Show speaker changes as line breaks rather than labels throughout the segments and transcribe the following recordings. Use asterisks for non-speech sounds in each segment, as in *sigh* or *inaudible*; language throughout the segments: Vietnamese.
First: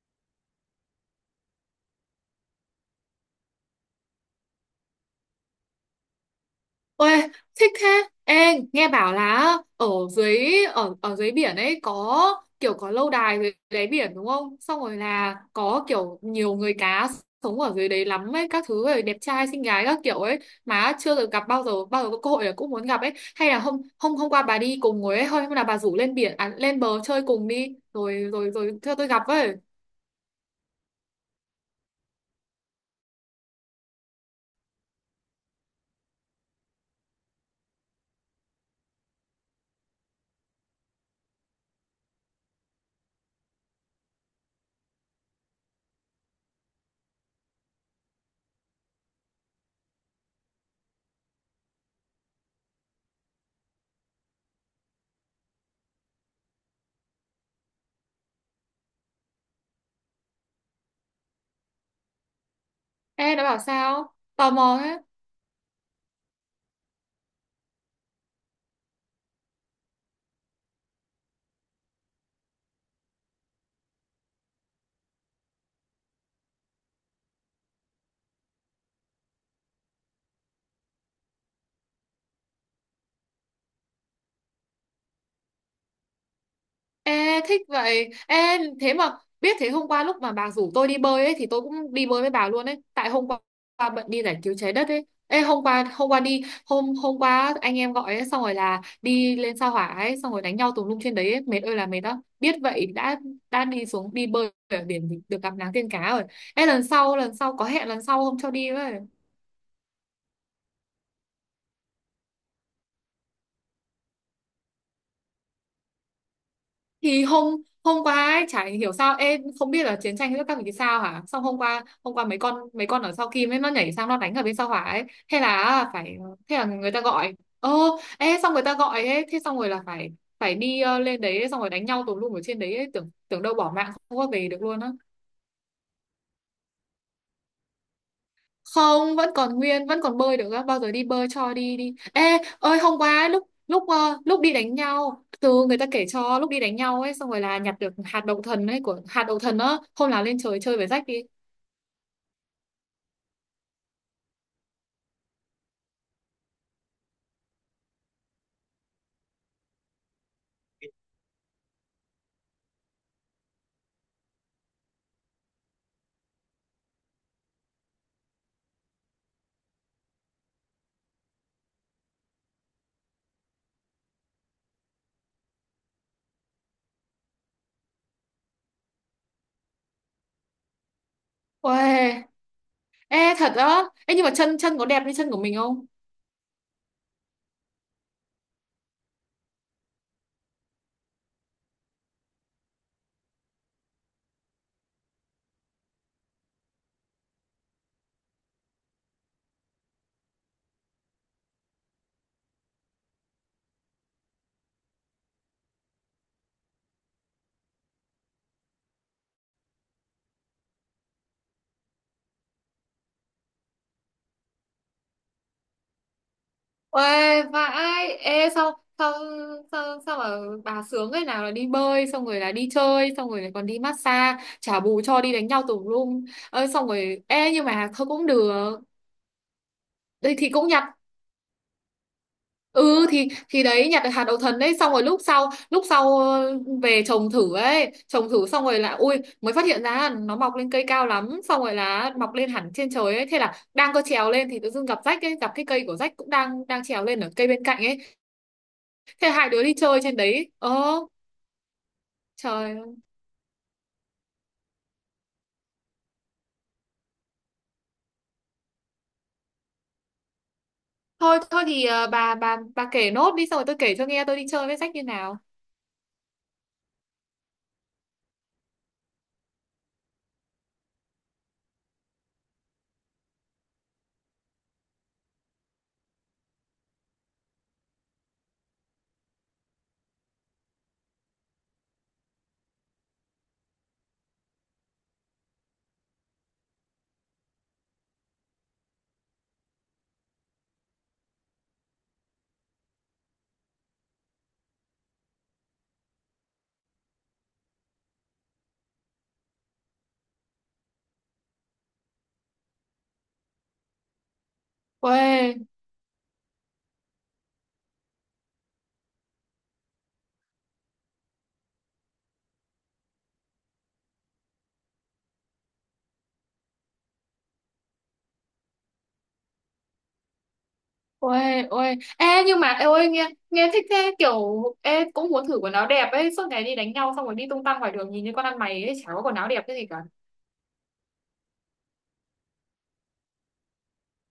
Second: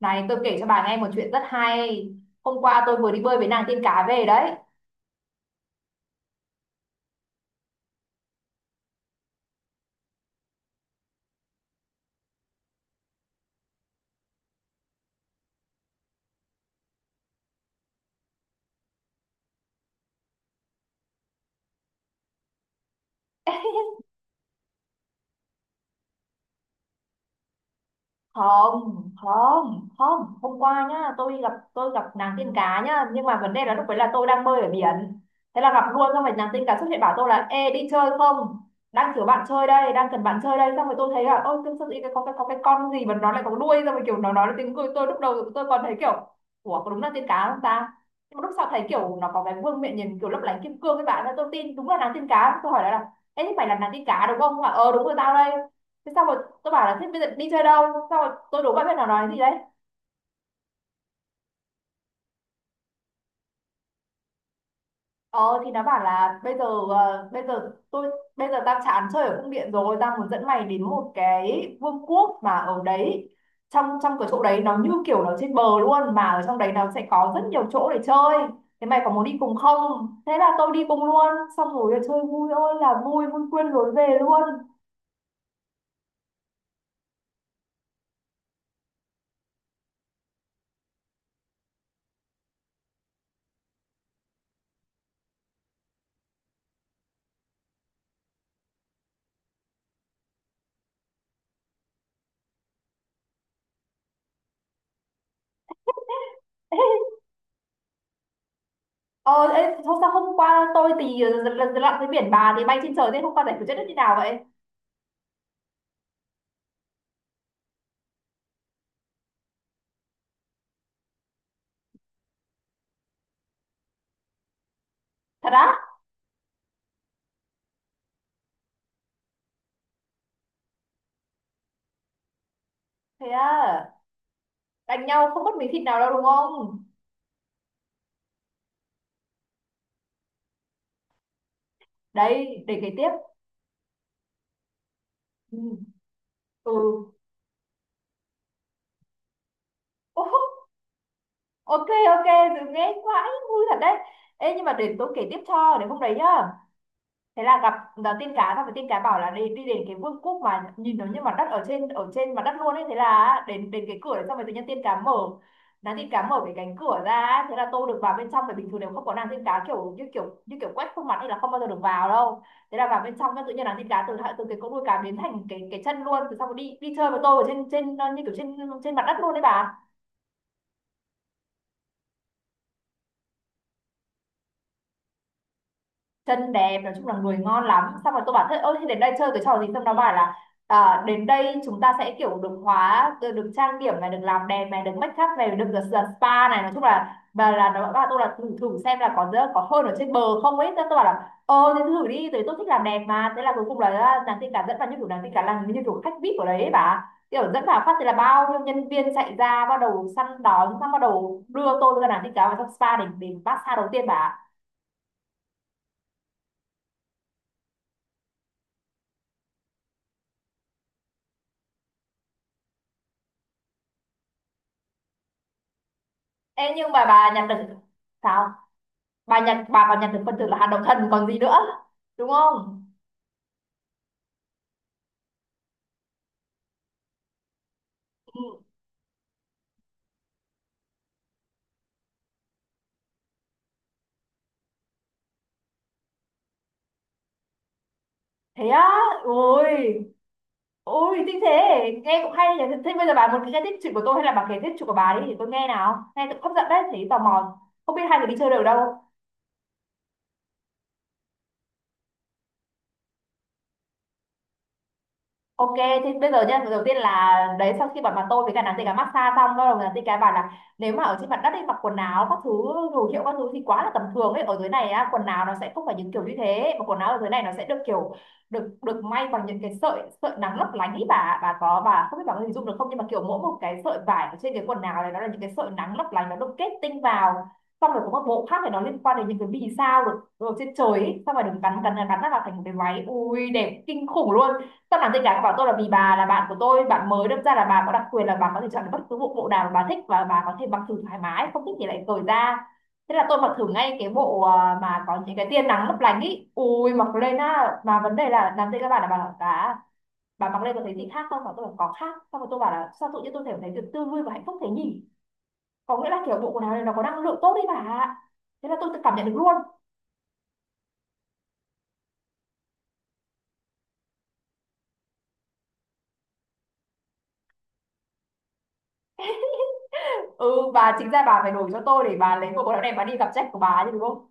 Này tôi kể cho bà nghe một chuyện rất hay. Hôm qua tôi vừa đi bơi với nàng tiên cá về đấy.
Ôi, thích thế. Ê, nghe bảo là ở dưới biển ấy có lâu đài dưới đáy biển đúng không? Xong rồi là có kiểu nhiều người cá sống ở dưới đấy lắm ấy, các thứ rồi đẹp trai xinh gái các kiểu ấy mà chưa được gặp bao giờ có cơ hội là cũng muốn gặp ấy. Hay là hôm
*laughs*
hôm hôm qua bà đi cùng ngồi ấy, thôi hôm là bà rủ lên biển à, lên bờ chơi cùng đi rồi rồi
Không,
rồi cho tôi gặp với.
không, không, hôm qua nhá, tôi gặp nàng tiên cá nhá, nhưng mà vấn đề là lúc đấy là tôi đang bơi ở biển, thế là gặp luôn. Xong rồi nàng tiên cá xuất hiện bảo tôi là ê đi chơi không, đang kiểu bạn chơi đây, đang cần bạn chơi đây. Xong rồi tôi thấy là ôi tương sao, cái có cái có cái con gì mà nó lại có đuôi, xong rồi kiểu nó nói là tiếng cười, tôi lúc đầu tôi còn thấy kiểu ủa có đúng là tiên cá không ta. Nhưng mà lúc sau thấy kiểu nó có cái vương miện nhìn kiểu lấp lánh kim cương các bạn, nên tôi tin đúng là nàng tiên cá. Tôi hỏi lại là ê thế phải là nàng tiên cá đúng không, nó đúng rồi tao đây. Thế xong rồi tôi bảo là thế bây giờ đi chơi đâu, xong rồi tôi đố bạn biết nó nói gì đấy.
Ê, nó bảo sao? Tò mò thế.
Ờ thì nó bảo là bây giờ, bây giờ tôi bây giờ tao chán chơi ở cung điện rồi, tao muốn dẫn mày đến một cái vương quốc mà ở đấy, trong trong cái chỗ đấy nó như kiểu nó trên bờ luôn, mà ở trong đấy nó sẽ có rất nhiều chỗ để chơi, thế mày có muốn đi cùng không. Thế là tôi đi cùng luôn, xong rồi chơi vui ơi là vui, vui quên lối về luôn.
Ê, thích vậy. Ê, thế mà biết thế hôm qua lúc mà bà rủ tôi đi bơi ấy thì tôi cũng đi bơi với bà luôn ấy. Tại hôm qua bận đi giải cứu trái đất ấy. Ê, hôm qua anh em gọi ấy xong rồi là đi lên sao hỏa ấy xong rồi đánh nhau tùm lum trên đấy ấy. Mệt ơi là mệt đó. Biết vậy đã đi bơi ở biển thì được gặp nắng tiên cá rồi. Ê lần
*laughs*
sau lần sau có hẹn lần sau không cho đi với.
Ờ Ê, thôi sao hôm qua tôi thì lần lần lặn dưới biển, bà thì bay trên trời, thế hôm qua giải quyết chết như thế nào vậy?
Thì hôm hôm qua ấy, chả hiểu sao em không biết là chiến tranh giữa các vị sao hả. Xong hôm qua mấy con ở sau Kim ấy nó nhảy sang nó đánh ở bên sau hỏa ấy. thế
Thật á?
là phải Thế là người ta gọi ơ ê, xong người ta gọi ấy thế xong rồi là phải phải đi lên đấy xong rồi đánh nhau tùm lum ở trên đấy ấy. Tưởng
Thế
tưởng đâu bỏ mạng
à?
không có về được luôn á.
Đánh nhau không mất miếng thịt nào đâu đúng không?
Không, vẫn còn nguyên, vẫn còn bơi được á, bao giờ đi bơi cho đi đi. Ê
Đấy để
ơi,
kể
hôm
tiếp.
qua ấy, lúc lúc ờ, lúc đi đánh nhau
Ừ,
từ người ta kể cho lúc đi
ừ.
đánh nhau ấy xong rồi là nhặt được hạt đậu thần á, hôm
Ô,
nào lên trời chơi với rách đi.
ok ok, dừng nghe quá, vui thật đấy. Ê nhưng mà để tôi kể tiếp cho, để hôm đấy nhá, thế là gặp là tiên cá, gặp với tiên cá bảo là đi đi đến cái vương quốc mà nhìn nó như mặt đất, ở trên mặt đất luôn ấy. Thế là đến đến cái cửa đấy, xong rồi tự nhiên tiên cá mở nàng tiên cá mở cái cánh cửa ra ấy. Thế là tôi được vào bên trong, bởi bình thường nếu không có nàng tiên cá kiểu như kiểu quét khuôn mặt thì là không bao giờ được vào đâu. Thế là vào bên trong cái tự nhiên nàng tiên cá từ từ cái cỗ đuôi cá biến thành cái chân luôn. Từ xong rồi đi đi chơi với tôi ở trên trên như kiểu trên trên mặt đất luôn đấy bà.
Uầy. Ê thật á, ê nhưng mà chân chân có đẹp như chân của mình không?
Chân đẹp, nói chung là người ngon lắm. Xong rồi tôi bảo thế ôi thế đến đây chơi cái trò gì, xong nó bảo là đến đây chúng ta sẽ kiểu được trang điểm này, được làm đẹp này, được make up này, được được, được spa này, nói chung là. Và là nó bảo tôi là thử thử xem là có hơn ở trên bờ không ấy. Thế tôi bảo là ờ thế thử đi, tại tôi thích làm đẹp mà. Thế là cuối cùng là nàng tin cả dẫn vào như kiểu nàng tin cả là như kiểu khách VIP ở đấy ấy bà, kiểu dẫn vào phát thì là bao nhiêu nhân viên chạy ra bắt đầu săn đón, xong bắt đầu đưa tôi ra nàng tin cả vào trong spa để massage đầu tiên bà.
Uầy vãi. Ê sao sao sao sao mà bà sướng ấy, nào là đi bơi xong rồi là đi chơi xong rồi lại còn đi massage trả bù cho đi đánh nhau tùm lum ơi,
Ê,
xong
nhưng mà
rồi
bà nhặt
ê
được
nhưng mà thôi cũng
sao?
được.
Bà nhặt, bà còn nhặt được phần
Đây
thưởng
thì
là hạt
cũng
đậu
nhặt,
thần còn gì nữa? Đúng không?
ừ thì đấy nhặt được hạt đậu thần đấy xong rồi lúc sau về trồng
Ừ.
thử xong rồi là ui mới phát hiện ra là nó mọc lên cây cao lắm xong rồi là mọc lên hẳn trên trời ấy, thế là đang có trèo lên thì tự dưng gặp rách ấy, gặp cái cây của rách cũng đang đang trèo lên ở cây bên cạnh ấy.
Thế á?
Thế hai đứa đi chơi
Ôi,
trên đấy ơ.
ôi thích thế. Nghe cũng hay nhỉ.
Trời
Thế
ơi.
bây giờ bà muốn nghe tiếp chuyện của tôi hay là bà kể tiếp chuyện của bà đi để tôi nghe nào. Nghe cũng hấp dẫn đấy, thấy tò mò. Không biết hai người đi chơi được đâu.
Thôi thôi thì bà kể nốt đi xong rồi tôi kể cho nghe tôi đi chơi với rách như nào.
Ok, thế bây giờ nhá, đầu tiên là đấy sau khi bọn bà tôi với cả nàng tây cá massage xong, bắt đầu nàng tây cá bảo là nếu mà ở trên mặt đất ấy mặc quần áo các thứ đồ hiệu các thứ thì quá là tầm thường ấy. Ở dưới này á, quần áo nó sẽ không phải những kiểu như thế, mà quần áo ở dưới này nó sẽ được kiểu được được may bằng những cái sợi sợi nắng lấp lánh ấy bà. Bà có Bà không biết bà có hình dung được không, nhưng mà kiểu mỗi một cái sợi vải ở trên cái quần áo này nó là những cái sợi nắng lấp lánh, nó được kết tinh vào. Xong rồi có một bộ khác thì nó liên quan đến những cái vì sao được trên trời ấy. Xong rồi được gắn gắn gắn nó vào thành một cái váy ui đẹp kinh khủng luôn. Không làm gì cả, bảo tôi là vì bà là bạn của tôi, bạn mới đâm ra là bà có đặc quyền, là bà có thể chọn được bất cứ bộ bộ nào mà bà thích, và bà có thể mặc thử thoải mái, không thích thì lại cởi ra. Thế là tôi mặc thử ngay cái bộ mà có những cái
Uầy.
tia nắng lấp lánh ý. Ui mặc lên á, mà vấn đề là làm gì các bạn, là bà bảo bà mặc lên có thấy gì khác không, và tôi bảo có khác. Xong rồi tôi bảo là sao tự nhiên tôi thể thấy được tươi vui và hạnh phúc thế nhỉ, có nghĩa là kiểu bộ quần áo này nó có năng lượng tốt đấy bà ạ. Thế là tôi tự cảm nhận được luôn.
Ôi, ôi, ê nhưng mà ê, ôi nghe nghe thích thế, kiểu ê cũng muốn thử quần áo đẹp ấy, suốt ngày đi đánh nhau xong rồi đi tung tăng ngoài đường nhìn như con ăn mày ấy, chả có quần áo đẹp cái gì cả.
*laughs* Ừ bà, chính ra bà phải đổi cho tôi, để bà lấy bộ quần áo này bà đi gặp sếp của bà chứ đúng không.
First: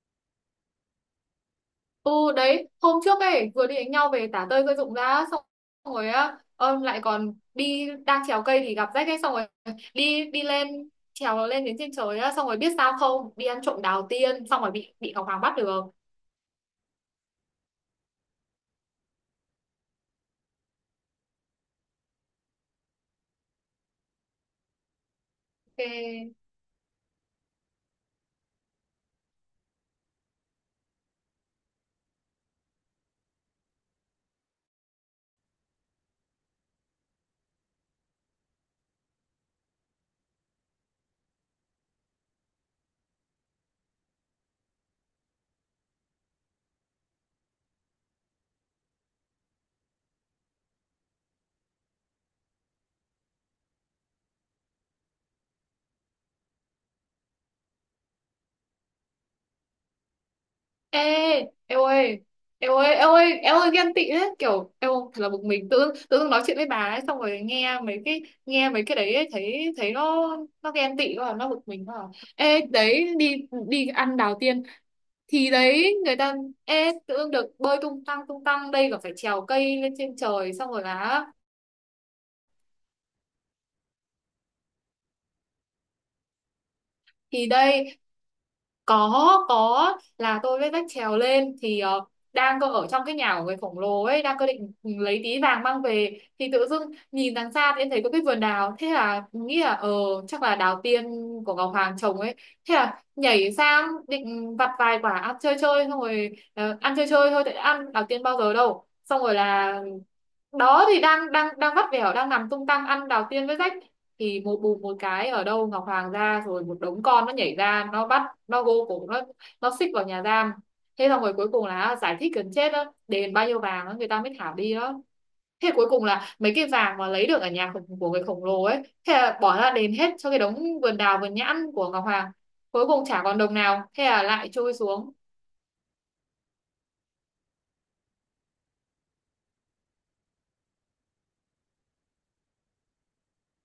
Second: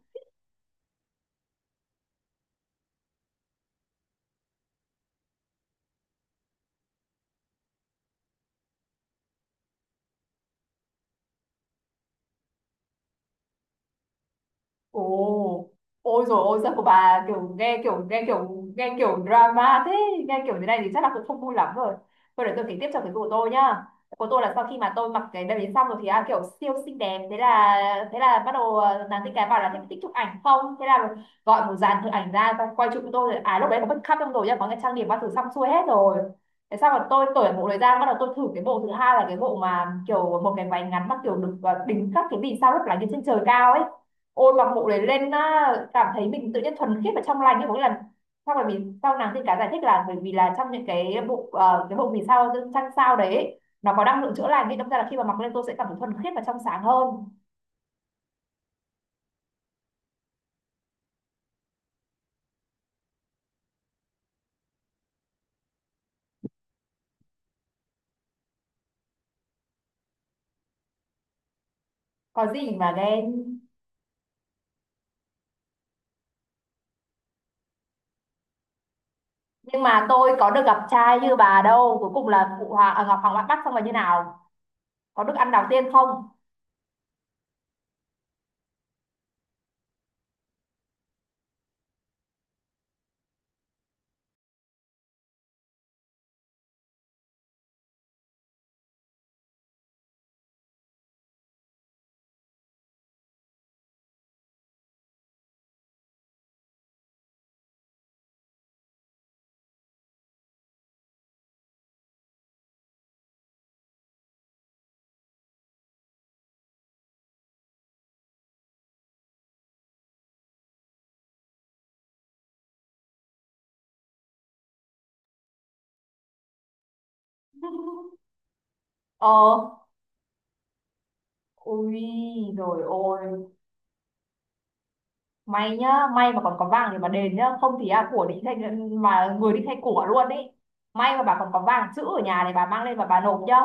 Ừ đấy, hôm trước ấy vừa đi đánh nhau về tả tơi rơi rụng ra xong rồi á, lại còn đi đang trèo cây thì gặp rách ấy xong rồi đi đi lên trèo lên đến trên trời á xong rồi biết sao không, đi ăn trộm đào tiên xong rồi bị
Ồ,
bị Ngọc Hoàng bắt được.
ôi rồi ôi sao của bà kiểu nghe kiểu drama thế, nghe kiểu thế này thì chắc là cũng không vui lắm rồi. Thôi để tôi kể tiếp cho cái của tôi nhá. Của tôi là sau khi mà tôi mặc cái đầm đến xong rồi thì
Ok.
kiểu siêu xinh đẹp. Thế là bắt đầu nàng tin cái bảo là thích thích chụp ảnh không, thế là gọi một dàn thợ ảnh ra và quay chụp cho tôi. À lúc đấy có make up trong rồi nhá, có cái trang điểm bao thứ xong xuôi hết rồi. Thế xong rồi tôi cởi bộ đấy ra, bắt đầu tôi thử cái bộ thứ hai là cái bộ mà kiểu một cái váy ngắn mà kiểu được đính các cái vì sao lấp lánh ở trên trời cao ấy. Ôi mặc bộ đấy lên á, cảm thấy mình tự nhiên thuần khiết và trong lành như có nghĩa là sau này mình, sau nàng tiên cá giải thích là bởi vì là trong những cái bộ cái bộ vì sao trăng sao đấy ấy, nó có năng lượng chữa lành, nên đâm ra là khi mà mặc lên tôi sẽ cảm thấy thuần khiết và trong sáng hơn.
Ê, em ơi, em ơi, em ơi, em ơi ghen tị đấy, kiểu em ơi, thật là bực mình, tự dưng nói chuyện với bà ấy, xong rồi nghe mấy cái đấy ấy, thấy thấy nó ghen tị quá, nó bực mình quá. À.
Có
Ê,
gì mà
đấy
ghen.
đi, đi ăn đào tiên thì đấy người ta, ê tự dưng được bơi tung tăng tung tăng, đây còn phải trèo cây
Nhưng
lên
mà
trên
tôi có
trời
được
xong
gặp
rồi
trai
là
như bà đâu, cuối cùng là phụ hoàng Ngọc Hoàng Ngoại Bắc xong là như nào, có được ăn đào tiên không?
thì đây có là tôi với vách trèo lên thì đang cơ ở trong cái nhà của người khổng lồ ấy, đang cơ định lấy tí vàng mang về thì tự dưng nhìn đằng xa thì em thấy có cái vườn đào, thế là nghĩ là chắc là đào tiên của Ngọc Hoàng trồng ấy, thế là nhảy sang định vặt vài quả ăn chơi chơi xong rồi ăn chơi chơi thôi tại đã ăn đào tiên bao giờ đâu, xong rồi là đó thì đang đang đang vắt vẻo đang nằm tung tăng ăn đào tiên với rách thì một bùm một cái ở đâu Ngọc Hoàng ra rồi một đống con nó nhảy ra, nó bắt, nó gô cổ, nó xích vào nhà giam. Thế xong rồi cuối cùng là giải thích gần chết đó, đền bao nhiêu vàng đó người ta mới thả đi đó. Thế cuối cùng là mấy cái vàng mà lấy được ở của
*laughs*
người khổng lồ ấy thế
Ờ,
là bỏ ra đền hết cho cái đống vườn đào vườn nhãn của Ngọc
ui
Hoàng.
rồi
Cuối cùng chả
ôi,
còn đồng nào, thế là lại trôi xuống.
may nhá, may mà còn có vàng thì mà đền nhá, không thì của đi thành mà người đi thay của luôn ấy. May mà bà còn có vàng chữ ở nhà, này bà mang lên và bà nộp nhá.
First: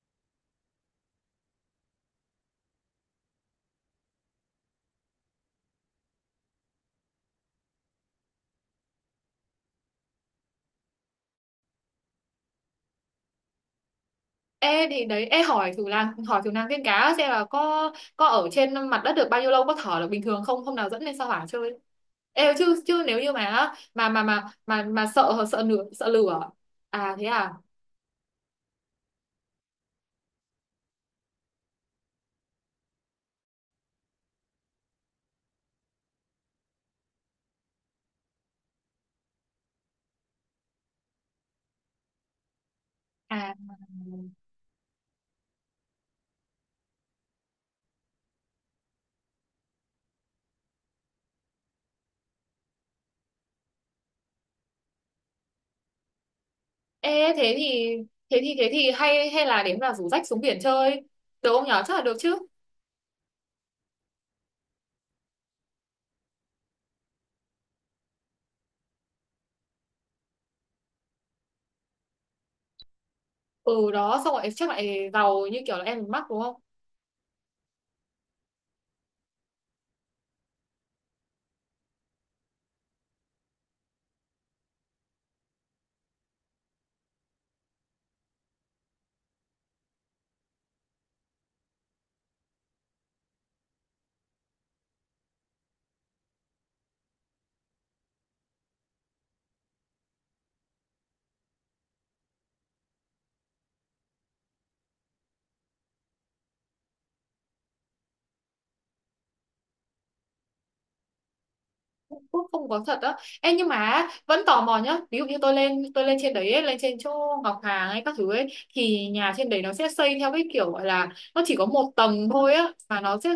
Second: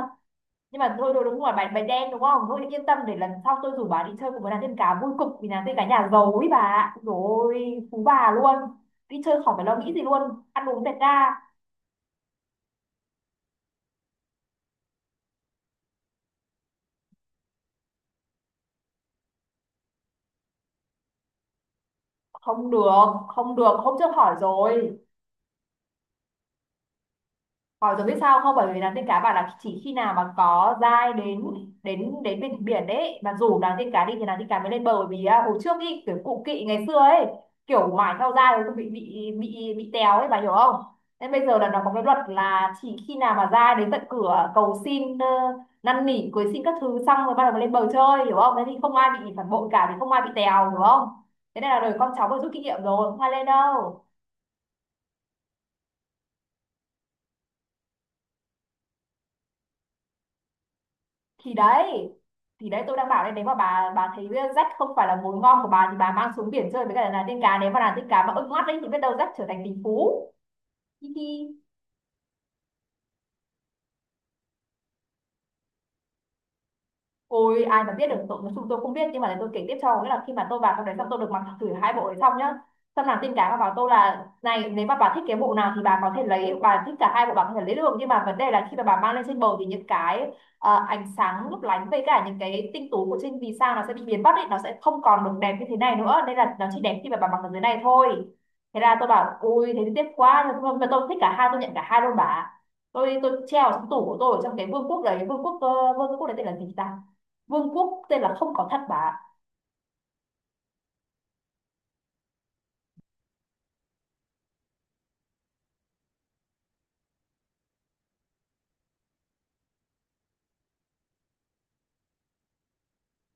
Nhưng mà thôi thôi đúng rồi, bài bài đen đúng không, thôi yên tâm, để lần sau tôi rủ bà đi chơi cùng với nàng tiên cá vui cực, vì nàng tiên cá nhà giàu ấy bà ạ, rồi phú bà luôn. Đi chơi khỏi phải lo nghĩ gì luôn, ăn uống tẹt ga.
Ê thì đấy, ê hỏi thử nàng tiên cá xem là có ở trên mặt đất được bao nhiêu lâu, có thở được bình thường không, hôm nào dẫn lên sao hỏa chơi. Ê chứ chứ nếu như
Không
mà
được, hôm
mà
trước
mà
hỏi
mà mà
rồi.
mà sợ sợ lửa sợ lửa. À thế à.
Hỏi rồi biết sao không? Bởi vì nàng tiên cá bảo là chỉ khi nào mà có dai đến đến đến bên biển đấy mà rủ nàng tiên cá đi thì nàng tiên cá mới lên bờ, bởi vì hồi trước ý, kiểu cụ kỵ ngày xưa ấy kiểu mãi theo dai rồi bị téo ấy bà hiểu không? Nên bây giờ là nó có cái luật là chỉ khi nào mà
À
dai đến tận cửa cầu xin năn nỉ cưới xin các thứ xong rồi bắt đầu mới lên bờ chơi, hiểu không? Thế thì không ai bị phản bội cả, thì không ai bị téo, hiểu không? Thế nên là đời con cháu vừa rút kinh nghiệm rồi không ai lên đâu.
ê thế thì hay hay là đến là rủ rách xuống biển chơi được
thì
không nhở,
đấy
chắc là được chứ.
thì đấy, tôi đang bảo đây, nếu mà bà thấy rách không phải là mồi ngon của bà thì bà mang xuống biển chơi với cả là tiên cá. Nếu mà là tiên cá mà ưng mắt đấy thì biết đâu rách trở thành tỷ phú, hi hi.
Ừ đó xong rồi chắc lại giàu như kiểu là em mắc đúng không.
Ôi ai mà biết được, tụi chúng tôi không biết, nhưng mà để tôi kể tiếp cho. Nghĩa là khi mà tôi vào trong đấy xong tôi được mặc thử hai bộ đấy xong nhá. Xong nàng tin cá bà bảo tôi là này, nếu mà bà thích cái bộ nào thì bà có thể lấy, bà thích cả hai bộ bà có thể lấy được, nhưng mà vấn đề là khi mà bà mang lên trên bờ thì những cái ánh sáng lấp lánh với cả những cái tinh tú của trên vì sao nó sẽ bị biến mất ấy, nó sẽ không còn được đẹp như thế này nữa, nên là nó chỉ đẹp khi mà bà mặc ở dưới này thôi. Thế là tôi bảo ui thế thì tiếc quá, nhưng mà tôi thích cả hai, tôi nhận cả hai luôn bà. Tôi treo ở trong tủ của tôi ở trong cái vương quốc đấy, vương quốc vương quốc đấy tên là gì ta. Vương quốc tên là không có thật bà
Cũng không có thật á. Ê nhưng mà vẫn tò mò nhá. Ví dụ như tôi lên trên đấy ấy, lên trên chỗ Ngọc Hàng hay các thứ ấy, thì nhà trên đấy nó sẽ xây theo cái kiểu gọi là nó chỉ có một tầng thôi á, mà nó sẽ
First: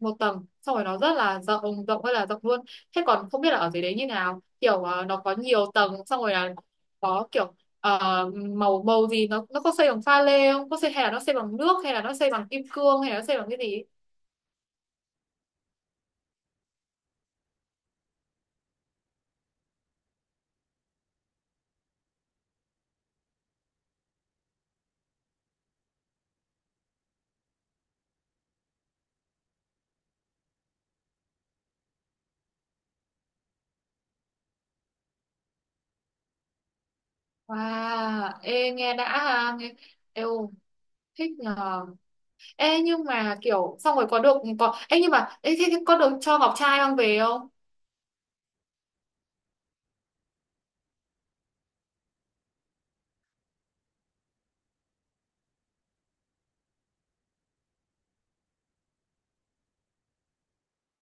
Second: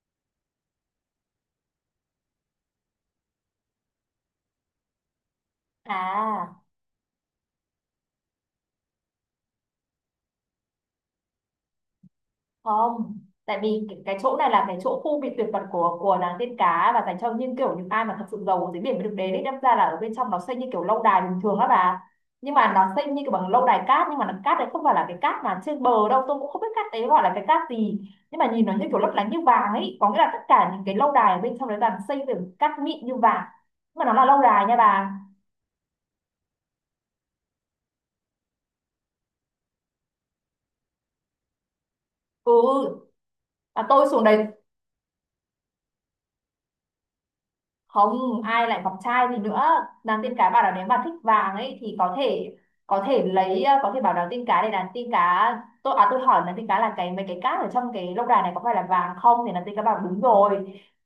một tầng, xong rồi nó rất là rộng, rộng hay là rộng luôn. Thế còn không biết là ở dưới đấy như nào, kiểu nó có nhiều tầng, xong rồi là
à.
có kiểu ờ, màu màu gì, nó có xây bằng pha lê không, có xây hay là nó xây bằng nước, hay là nó xây bằng kim cương, hay là
Không,
nó xây bằng cái
tại
gì ấy?
vì cái chỗ này là cái chỗ khu bị tuyệt mật của nàng tiên cá và dành cho những kiểu những ai mà thật sự giàu dưới biển mới được đến đấy, đâm ra là ở bên trong nó xây như kiểu lâu đài bình thường á bà. Nhưng mà nó xây như kiểu bằng lâu đài cát, nhưng mà nó cát đấy không phải là cái cát mà trên bờ đâu, tôi cũng không biết cát đấy gọi là cái cát gì, nhưng mà nhìn nó như kiểu lấp lánh như vàng ấy. Có nghĩa là tất cả những cái lâu đài ở bên trong đấy là xây từ cát mịn như vàng, nhưng mà nó là lâu đài nha bà.
Wow, ê nghe đã ha, nghe, eo thích nhờ. Ê
Ừ,
nhưng mà kiểu
mà
xong rồi
tôi
có
xuống đấy
được có ê nhưng mà ê, thế có được cho ngọc trai mang về không?
không ai lại ngọc trai gì nữa. Nàng tiên cá bảo là nếu mà thích vàng ấy thì có thể lấy, có thể bảo nàng tiên cá để nàng tiên cá. Tôi à, tôi hỏi nàng tiên cá là cái mấy cái cát ở trong cái lâu đài này có phải là vàng không, thì nàng tiên cá bảo đúng rồi.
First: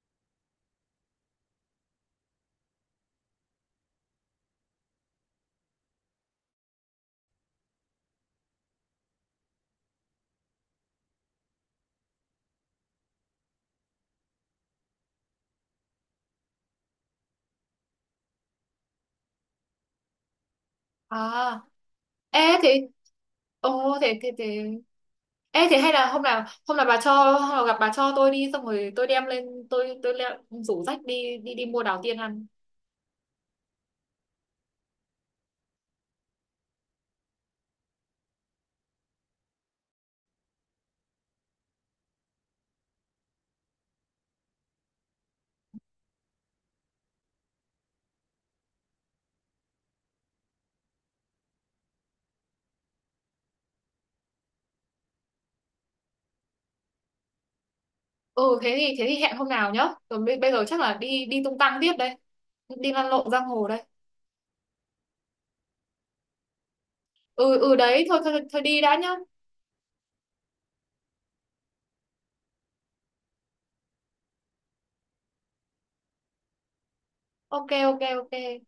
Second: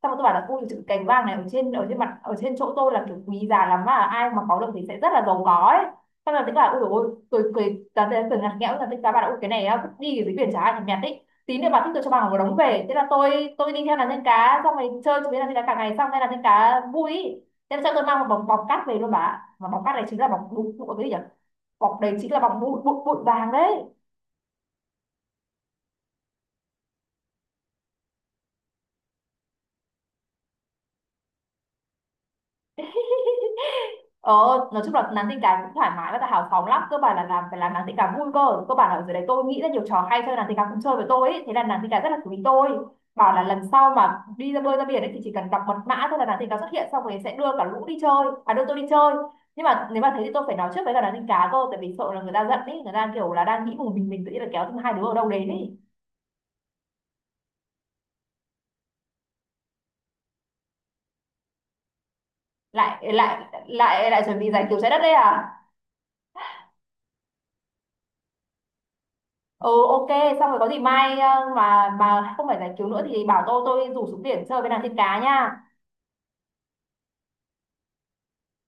Xong rồi tôi bảo là ui chữ cành vàng này ở trên mặt ở trên chỗ tôi là kiểu quý giá lắm, mà ai mà có được thì sẽ rất là giàu có ấy. Xong rồi nàng tiên cá bảo ui dồi ôi, tôi cười, nàng tiên cá cười ngặt nghẽo, nàng tiên cá bảo là ui cái này á vứt đi, cái dưới biển chả ai thèm nhặt ý, tí nữa bà thích tôi cho bà một đống về. Thế là tôi đi theo nàng tiên cá xong rồi chơi với nàng tiên cá cả ngày xong nên nàng tiên cá vui ý. Thế là cho tôi mang một bọc bọc cát về luôn bà ạ. Mà bọc cát này chính là bọc bụi, bụi cái gì nhỉ.
À
Bọc đấy chính là
ê
bọc
thế,
bụi, bụi vàng
ồ
đấy.
thế thế thế ê thế hay là hôm nào gặp bà cho tôi đi xong rồi tôi đem lên rủ rách đi đi đi mua đào tiên ăn.
Ờ, nói chung là nàng tình cảm cũng thoải mái và hào phóng lắm, cơ bản là phải làm nàng tình cảm vui. Cơ cơ bản là ở dưới đấy tôi nghĩ ra nhiều trò hay chơi, nàng tình cảm cũng chơi với tôi ấy, thế là nàng tình cảm rất là quý tôi, bảo là lần sau mà đi ra bơi ra biển ấy thì chỉ cần đọc mật mã thôi là nàng tình cảm xuất hiện xong rồi sẽ đưa cả lũ đi chơi, à đưa tôi đi chơi. Nhưng mà nếu mà thế thì tôi phải nói trước với cả nàng tình cá cơ, tại vì sợ là người ta giận ấy, người ta kiểu là đang nghĩ một mình tự nhiên là kéo thêm hai đứa ở đâu đến ấy.
Ừ thế thì hẹn hôm nào nhá. Rồi bây giờ chắc là đi đi tung tăng tiếp đây. Đi lăn
lại
lộn
lại
giang hồ đây.
lại lại chuẩn bị giải cứu trái đất đây à?
Ừ ừ đấy, thôi thôi thôi đi đã nhá.
Ừ, ok. Xong rồi có gì mai mà không phải giải cứu nữa thì bảo tôi rủ xuống biển chơi với nàng tiên cá nha.
Ok ok ok.